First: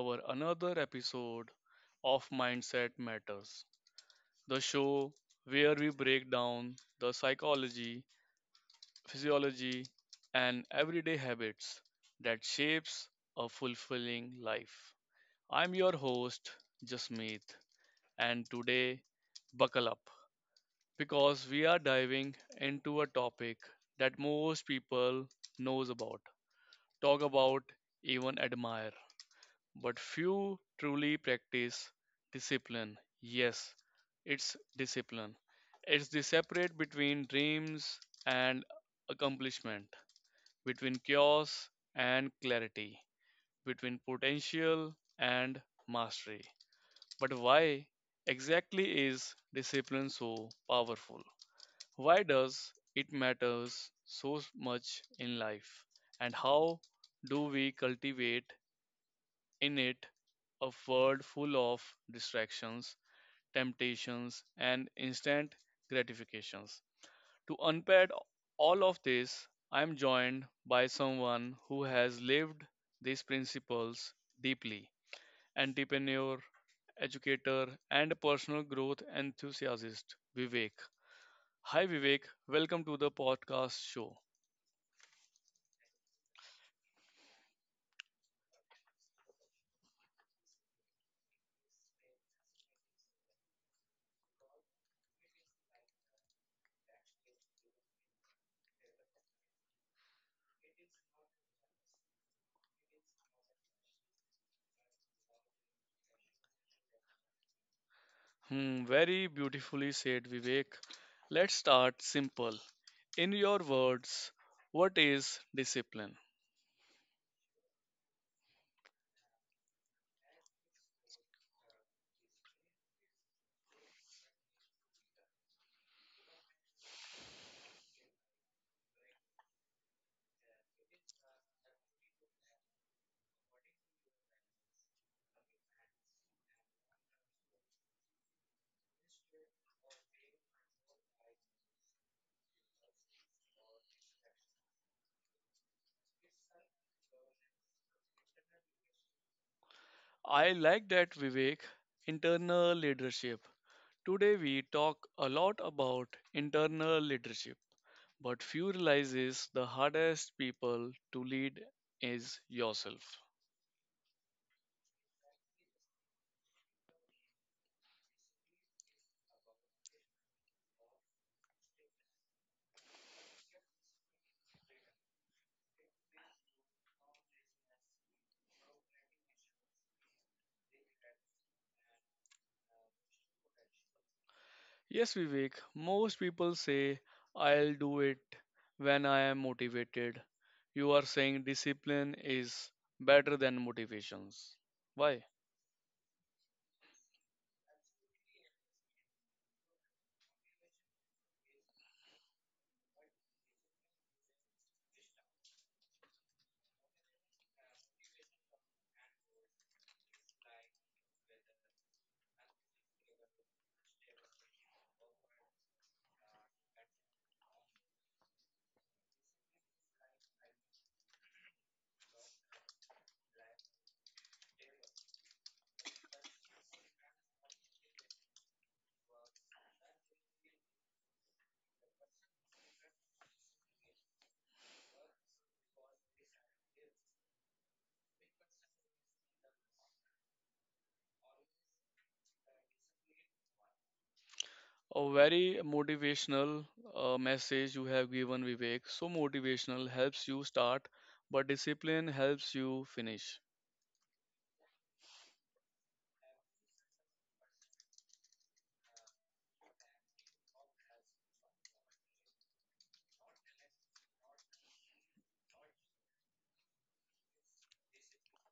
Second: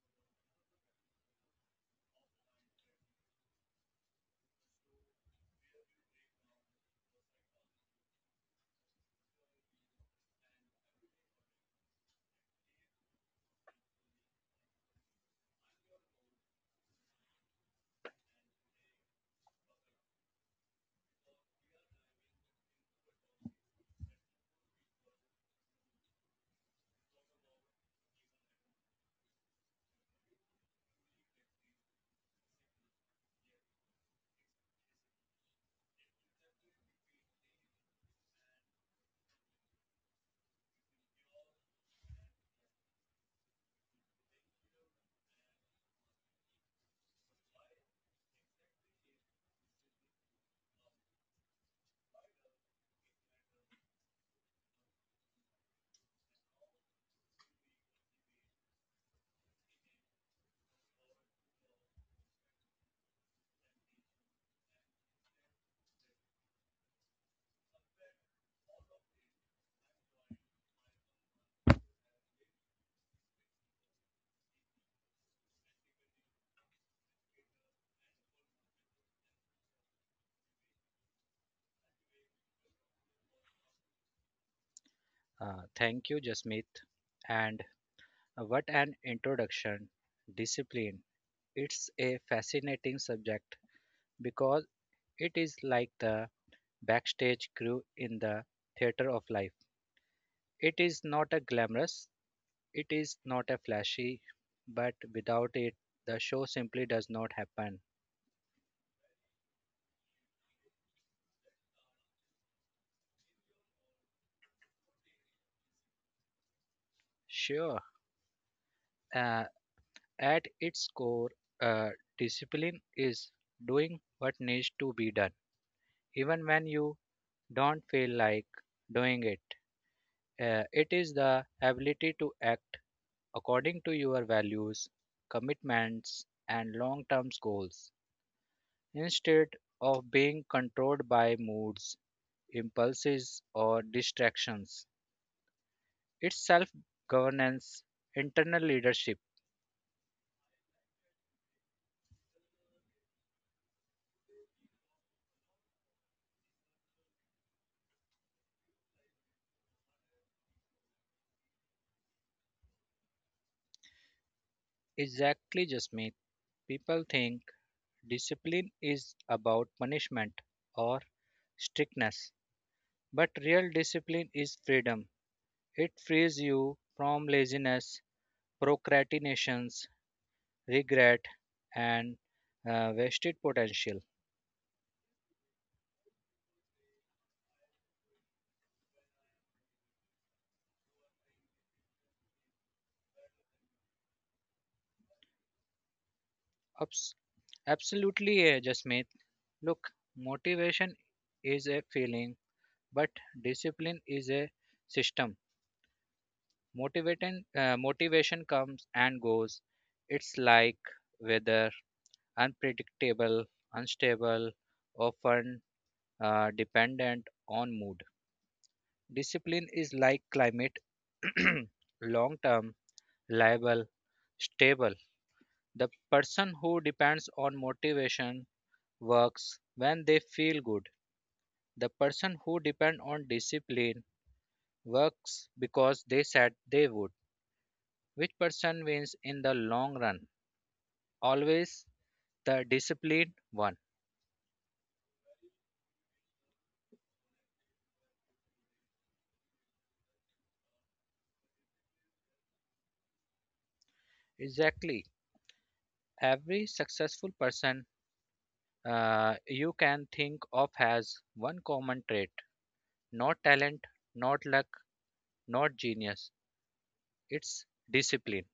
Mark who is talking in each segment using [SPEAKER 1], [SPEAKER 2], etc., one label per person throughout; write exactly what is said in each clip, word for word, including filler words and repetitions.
[SPEAKER 1] our another episode of Mindset Matters, the show where we break down the psychology, physiology, and everyday habits that shapes a fulfilling life. I'm your host, Jasmeet, and today, buckle up because we are diving into a topic that most people knows about, talk about, even admire but few truly practice discipline. Yes, it's discipline. It's the separate between dreams and accomplishment, between chaos and clarity, between potential and mastery. But why exactly is discipline so powerful? Why does it matters so much in life? And how do we cultivate in it, a world full of distractions, temptations, and instant gratifications. To unpack all of this, I am joined by someone who has lived these principles deeply entrepreneur, educator, and personal growth enthusiast, Vivek. Hi, Vivek. Welcome to the podcast show.
[SPEAKER 2] Uh, thank you, Jasmeet. And what an introduction! Discipline. It's a fascinating subject because it is like the backstage crew in the theater of life. It is not a glamorous, it is not a flashy, but without it, the show simply does not happen.
[SPEAKER 1] Hmm, very beautifully said, Vivek. Let's start simple. In your words, what is discipline?
[SPEAKER 2] Sure, uh, at its core, uh, discipline is doing what needs to be done, even when you don't feel like doing it. Uh, it is the ability to act according to your values, commitments, and long term goals instead of being controlled by moods, impulses, or distractions. It's self governance, internal leadership.
[SPEAKER 1] I like that, Vivek. Internal leadership. Today we talk a lot about internal leadership, but few realizes the hardest people to lead is yourself.
[SPEAKER 2] Exactly, Jasmeet. People think discipline is about punishment or strictness, but real discipline is freedom. It frees you from laziness, procrastinations, regret, and uh, wasted potential.
[SPEAKER 1] Yes, Vivek, most people say I'll do it when I am motivated. You are saying discipline is better than motivations. Why?
[SPEAKER 2] Abs- absolutely, uh, Jasmeet. Look, motivation is a feeling, but discipline is a system. Motivating, uh, motivation comes and goes. It's like weather, unpredictable, unstable, often uh, dependent on mood. Discipline is like climate long term, liable, stable. The person who depends on motivation works when they feel good. The person who depends on discipline works because they said they would. Which person wins in the long run? Always the disciplined one.
[SPEAKER 1] A very motivational uh, message you have given, Vivek. So motivational helps you start, but discipline helps you finish.
[SPEAKER 2] Exactly. Every successful person uh, you can think of has one common trait, not talent, not luck, not genius, it's discipline.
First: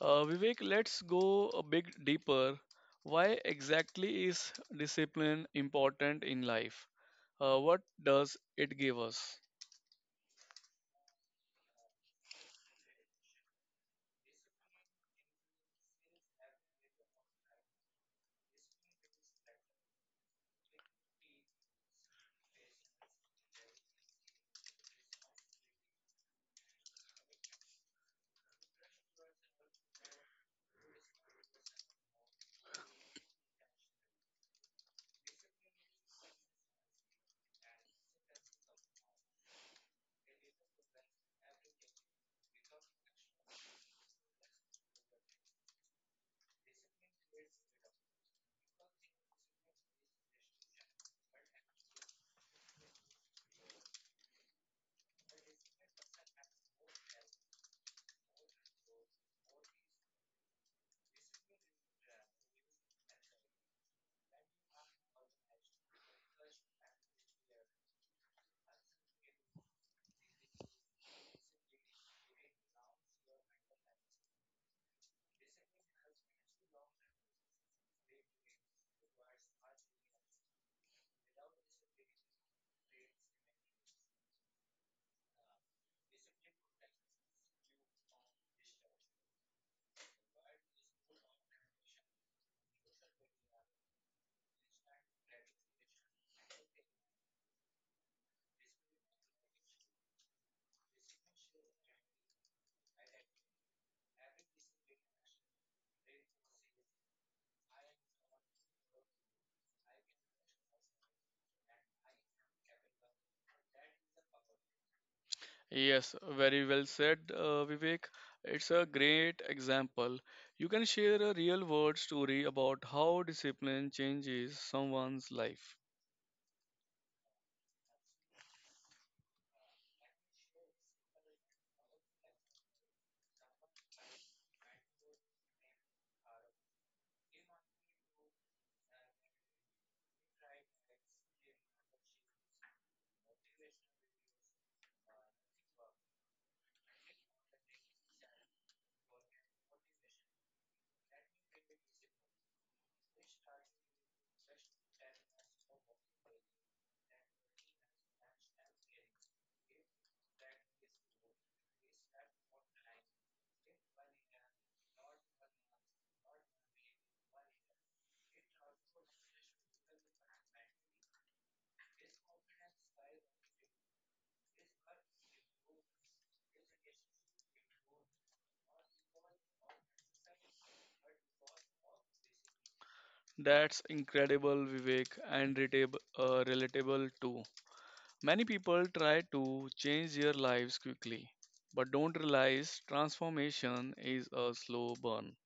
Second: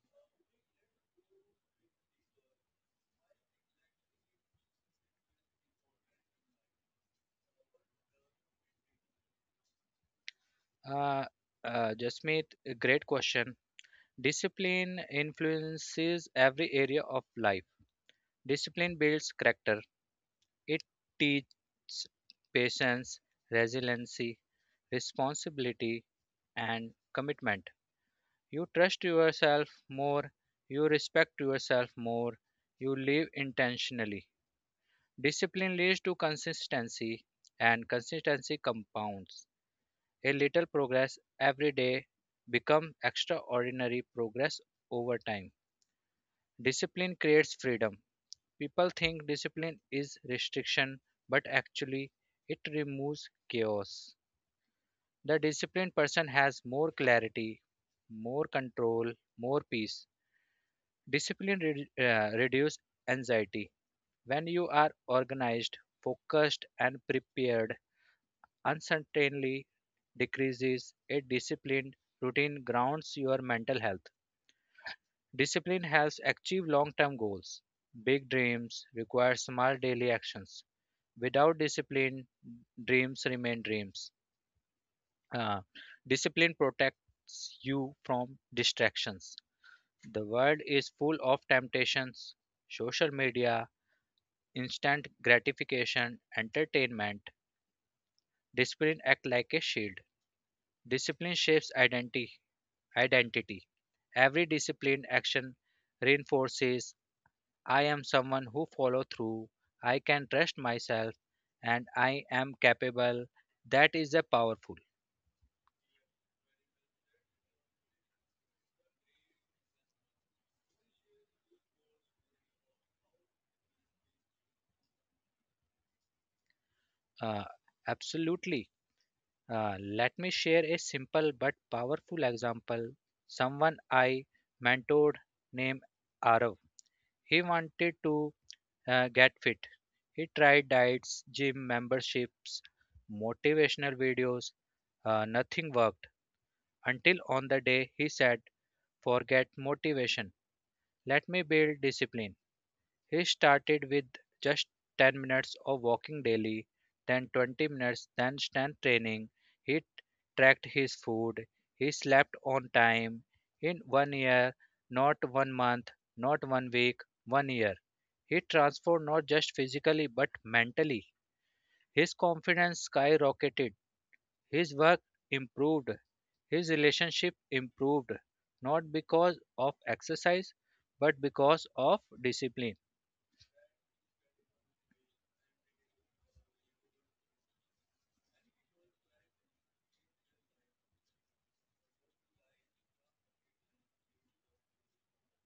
[SPEAKER 1] Uh, Vivek, let's go a bit deeper. Why exactly is discipline important in life? Uh, what does it give us?
[SPEAKER 2] Uh, uh, Jasmeet, a great question. Discipline influences every area of life. Discipline builds character. It teaches patience, resiliency, responsibility, and commitment. You trust yourself more. You respect yourself more. You live intentionally. Discipline leads to consistency, and consistency compounds. A little progress every day becomes extraordinary progress over time. Discipline creates freedom. People think discipline is restriction, but actually, it removes chaos. The disciplined person has more clarity, more control, more peace. Discipline re- uh, reduces anxiety. When you are organized, focused, and prepared, uncertainty decreases. A disciplined routine grounds your mental health. Discipline helps achieve long term goals. Big dreams require small daily actions. Without discipline, dreams remain dreams. Uh, Discipline protects you from distractions. The world is full of temptations, social media, instant gratification, entertainment. Discipline acts like a shield. Discipline shapes identity. Identity. Every disciplined action reinforces, I am someone who follow through, I can trust myself, and I am capable. That is a powerful.
[SPEAKER 1] Yes, very well said, uh, Vivek. It's a great example. You can share a real world story about how discipline changes someone's life.
[SPEAKER 2] Uh, Absolutely. Uh, let me share a simple but powerful example. Someone I mentored named Arav. He wanted to uh, get fit. He tried diets, gym memberships, motivational videos. Uh, nothing worked until on the day he said, forget motivation, let me build discipline. He started with just ten minutes of walking daily, then twenty minutes, then strength training. He tracked his food, he slept on time. In one year, not one month, not one week, one year, he transformed not just physically but mentally. His confidence skyrocketed, his work improved, his relationship improved, not because of exercise but because of discipline.
[SPEAKER 1] That's incredible, Vivek, and relatable, uh, relatable too. Many people try to change their lives quickly, but don't realize transformation is a slow burn.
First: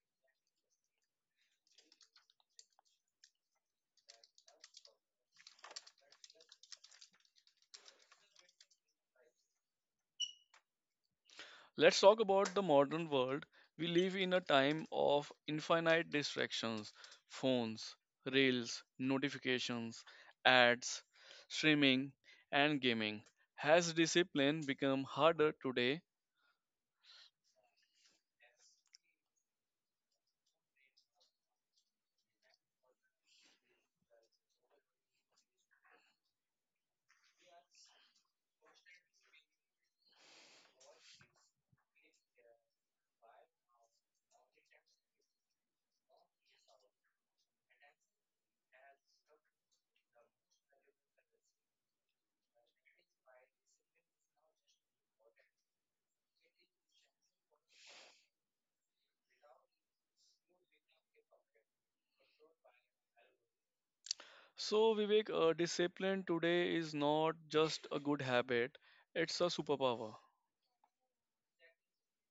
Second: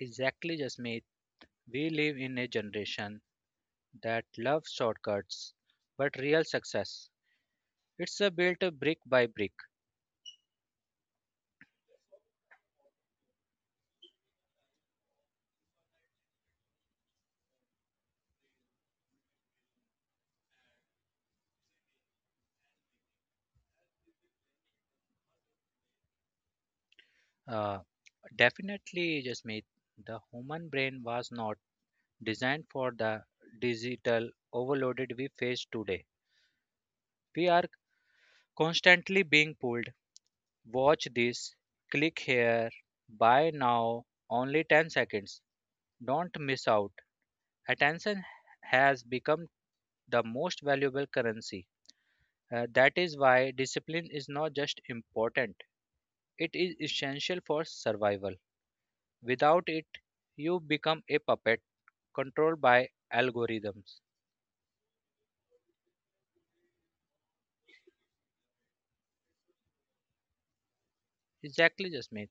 [SPEAKER 2] Exactly, Jasmeet. We live in a generation that loves shortcuts, but real success. It's a built a brick by brick.
[SPEAKER 1] Let's talk about the modern world. We live in a time of infinite distractions phones, reels, notifications, ads, streaming, and gaming. Has discipline become harder today?
[SPEAKER 2] Uh, Definitely, Jasmeet. The human brain was not designed for the digital overloaded we face today. We are constantly being pulled. Watch this, click here, buy now, only ten seconds. Don't miss out. Attention has become the most valuable currency. Uh, that is why discipline is not just important, it is essential for survival. Without it, you become a puppet controlled by algorithms.
[SPEAKER 1] So, Vivek, uh, discipline today is not just a good habit, it's a superpower.
[SPEAKER 2] Exactly, Jasmeet.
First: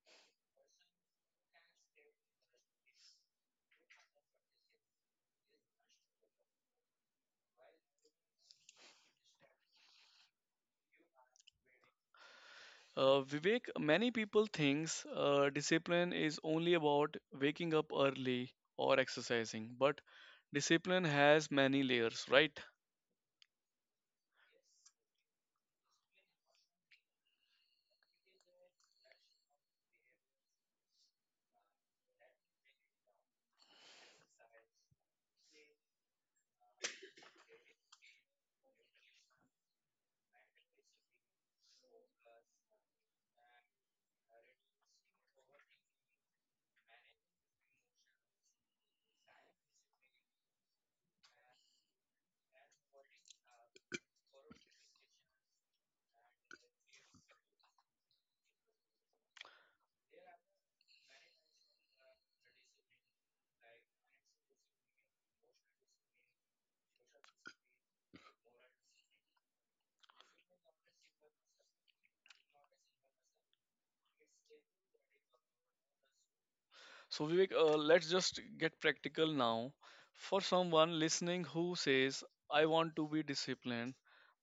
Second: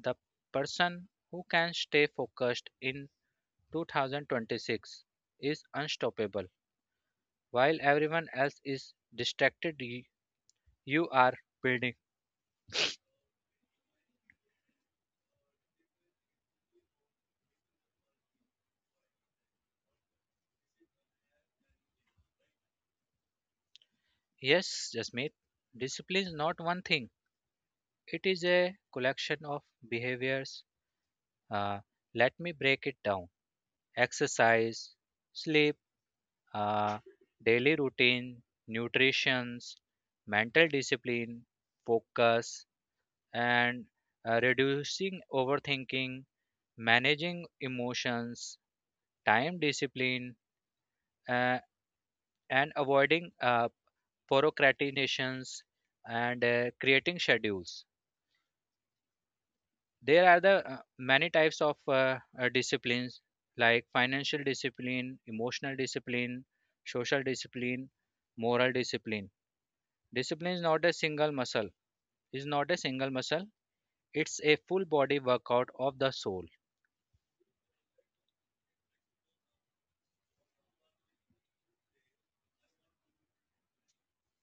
[SPEAKER 2] The person who can stay focused in two thousand twenty-six is unstoppable. While everyone else is distracted, y- you are building.
[SPEAKER 1] Uh, Vivek, many people thinks uh, discipline is only about waking up early or exercising, but discipline has many layers, right?
[SPEAKER 2] Yes, Jasmeet. Discipline is not one thing, it is a collection of behaviors. uh, Let me break it down. Exercise, sleep, uh, daily routine, nutrition, mental discipline, focus, and uh, reducing overthinking, managing emotions, time discipline, uh, and avoiding uh, procrastinations, and uh, creating schedules. There are the uh, many types of uh, uh, disciplines, like financial discipline, emotional discipline, social discipline, moral discipline. Discipline is not a single muscle is not a single muscle it's a full body workout of the soul.
[SPEAKER 1] So, Vivek, uh, let's just get practical now. For someone listening who says, I want to be disciplined,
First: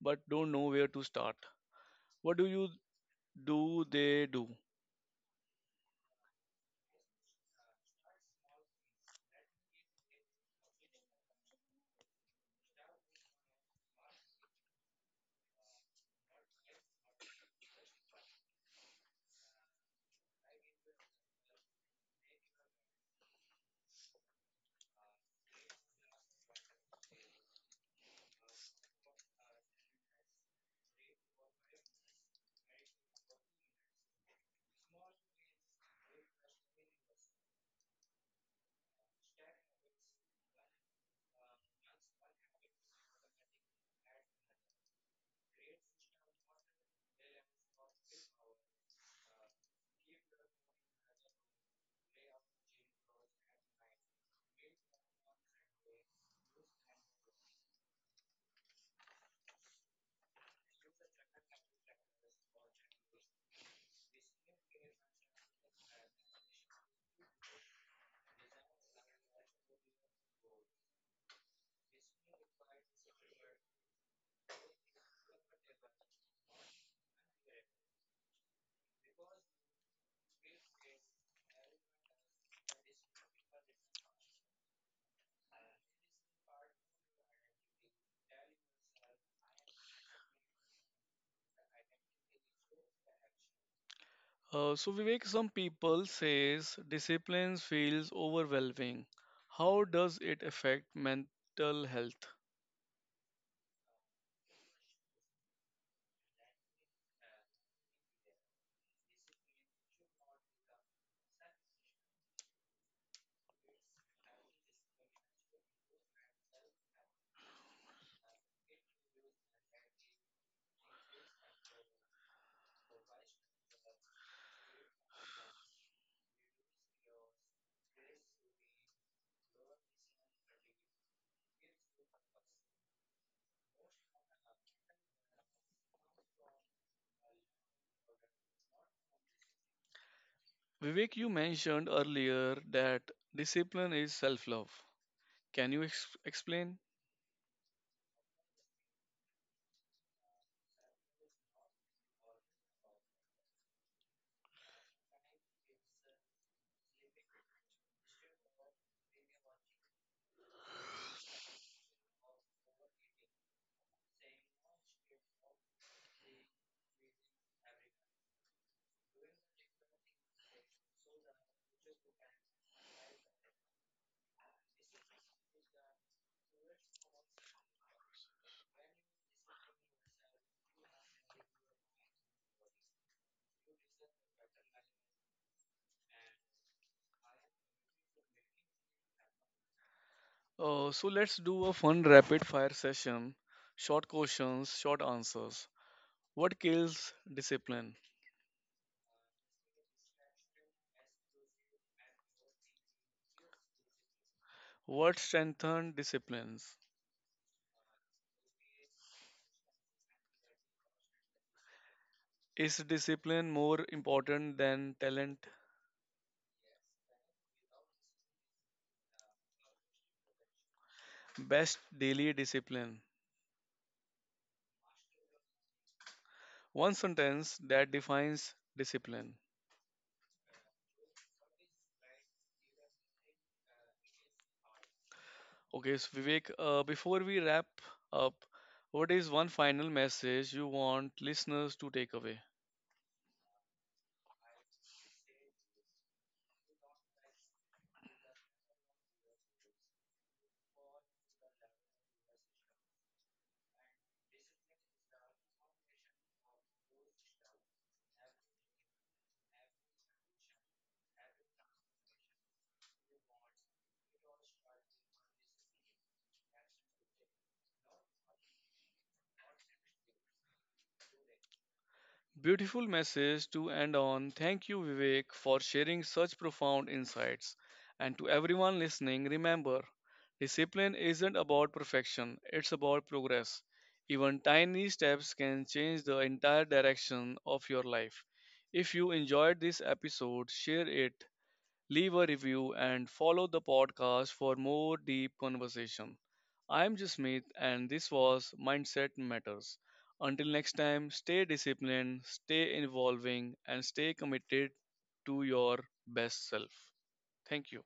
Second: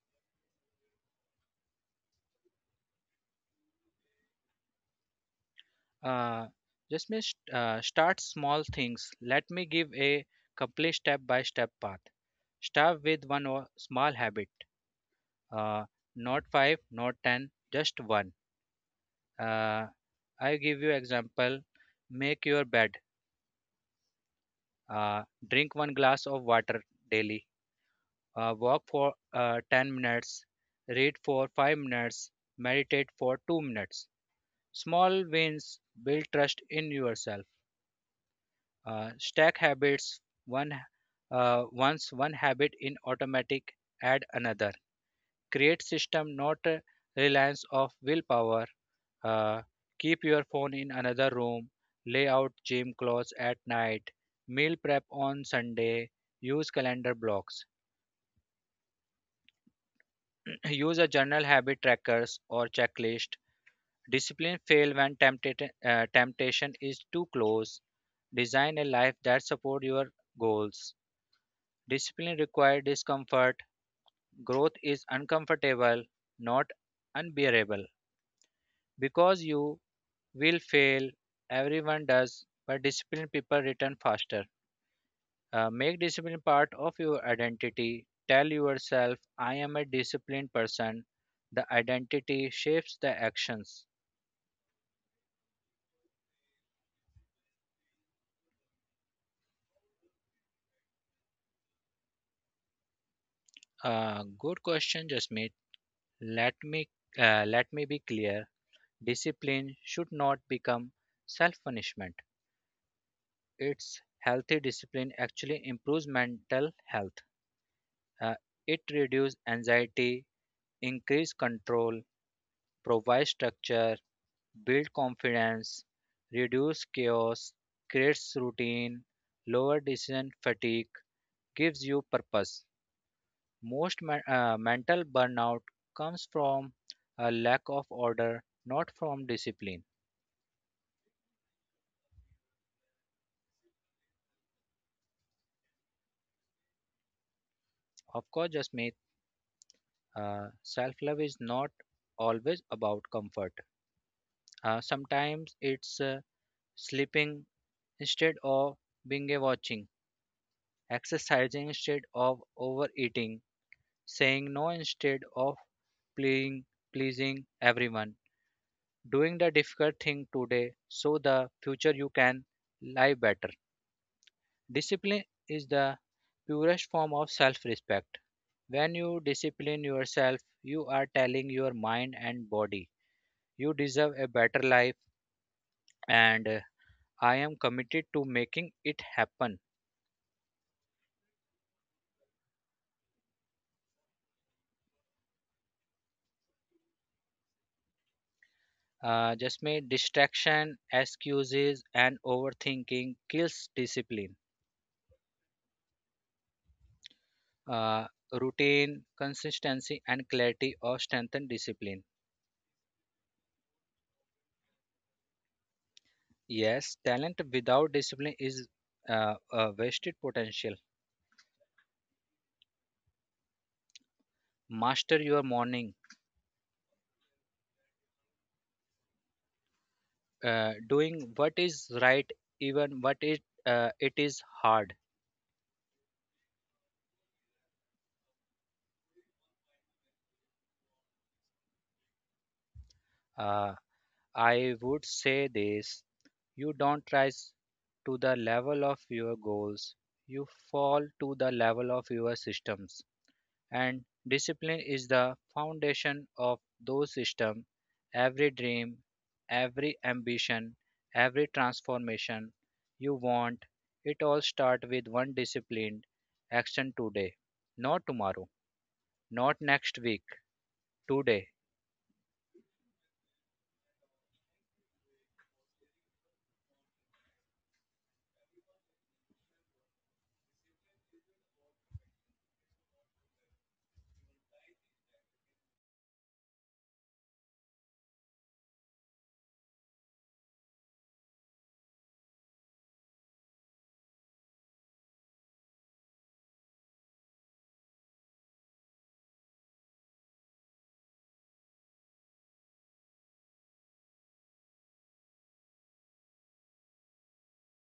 [SPEAKER 1] but don't know where to start, what do you do they do?
[SPEAKER 2] uh, just may st- uh, Start small things. Let me give a complete step by step path. Start with one o- small habit uh, not five, not ten, just one. Uh, I give you example. Make your bed. Uh, Drink one glass of water daily. Uh, walk for uh, ten minutes. Read for five minutes. Meditate for two minutes. Small wins build trust in yourself. Uh, stack habits. One uh, once one habit in automatic, add another. Create system, not a reliance of willpower. Uh, Keep your phone in another room. Lay out gym clothes at night. Meal prep on Sunday. Use calendar blocks. Use a journal, habit trackers, or checklist. Discipline fail when temptat- uh, temptation is too close. Design a life that support your goals. Discipline requires discomfort. Growth is uncomfortable, not unbearable. Because you will fail, everyone does, but disciplined people return faster. Uh, make discipline part of your identity. Tell yourself, I am a disciplined person. The identity shapes the actions.
[SPEAKER 1] Uh, so Vivek, some people says discipline feels overwhelming. How does it affect mental health?
[SPEAKER 2] Uh, good question, Jasmeet. Let me uh, Let me be clear. Discipline should not become self-punishment. It's healthy discipline actually improves mental health. Uh, it reduces anxiety, increase control, provides structure, build confidence, reduce chaos, creates routine, lower decision fatigue, gives you purpose. Most men- uh, mental burnout comes from a lack of order, not from discipline.
[SPEAKER 1] Vivek, you mentioned earlier that discipline is self-love. Can you ex- explain?
[SPEAKER 2] Of course, Jasmeet. uh, Self love is not always about comfort. Uh, sometimes it's uh, sleeping instead of being a watching, exercising instead of overeating, saying no instead of pleasing pleasing everyone, doing the difficult thing today so the future you can live better. Discipline is the purest form of self respect. When you discipline yourself, you are telling your mind and body, you deserve a better life, and uh, I am committed to making it happen.
[SPEAKER 1] Uh, so let's do a fun rapid fire session. Short questions, short answers. What kills discipline?
[SPEAKER 2] Uh, just may Distraction, excuses, and overthinking kills discipline.
[SPEAKER 1] What strengthens disciplines?
[SPEAKER 2] uh, Routine, consistency, and clarity or strengthen discipline.
[SPEAKER 1] Is discipline more important than talent?
[SPEAKER 2] Yes, talent without discipline is uh, a wasted potential.
[SPEAKER 1] Best daily discipline.
[SPEAKER 2] Master your morning.
[SPEAKER 1] One sentence that defines discipline.
[SPEAKER 2] Uh, doing what is right, even what it uh, it is hard.
[SPEAKER 1] Okay, so Vivek, uh, before we wrap up, what is one final message you want listeners to take away?
[SPEAKER 2] Uh, I would say this: you don't rise to the level of your goals; you fall to the level of your systems. And discipline is the foundation of those systems. Every dream, every ambition, every transformation you want, it all starts with one disciplined action today, not tomorrow, not next week, today.
[SPEAKER 1] Beautiful message to end on. Thank you, Vivek, for sharing such profound insights. And to everyone listening, remember discipline isn't about perfection, it's about progress. Even tiny steps can change the entire direction of your life. If you enjoyed this episode, share it leave a review, and follow the podcast for more deep conversation. I'm Jasmeet, and this was Mindset Matters. Until next time, stay disciplined, stay evolving, and stay committed to your best self. Thank you.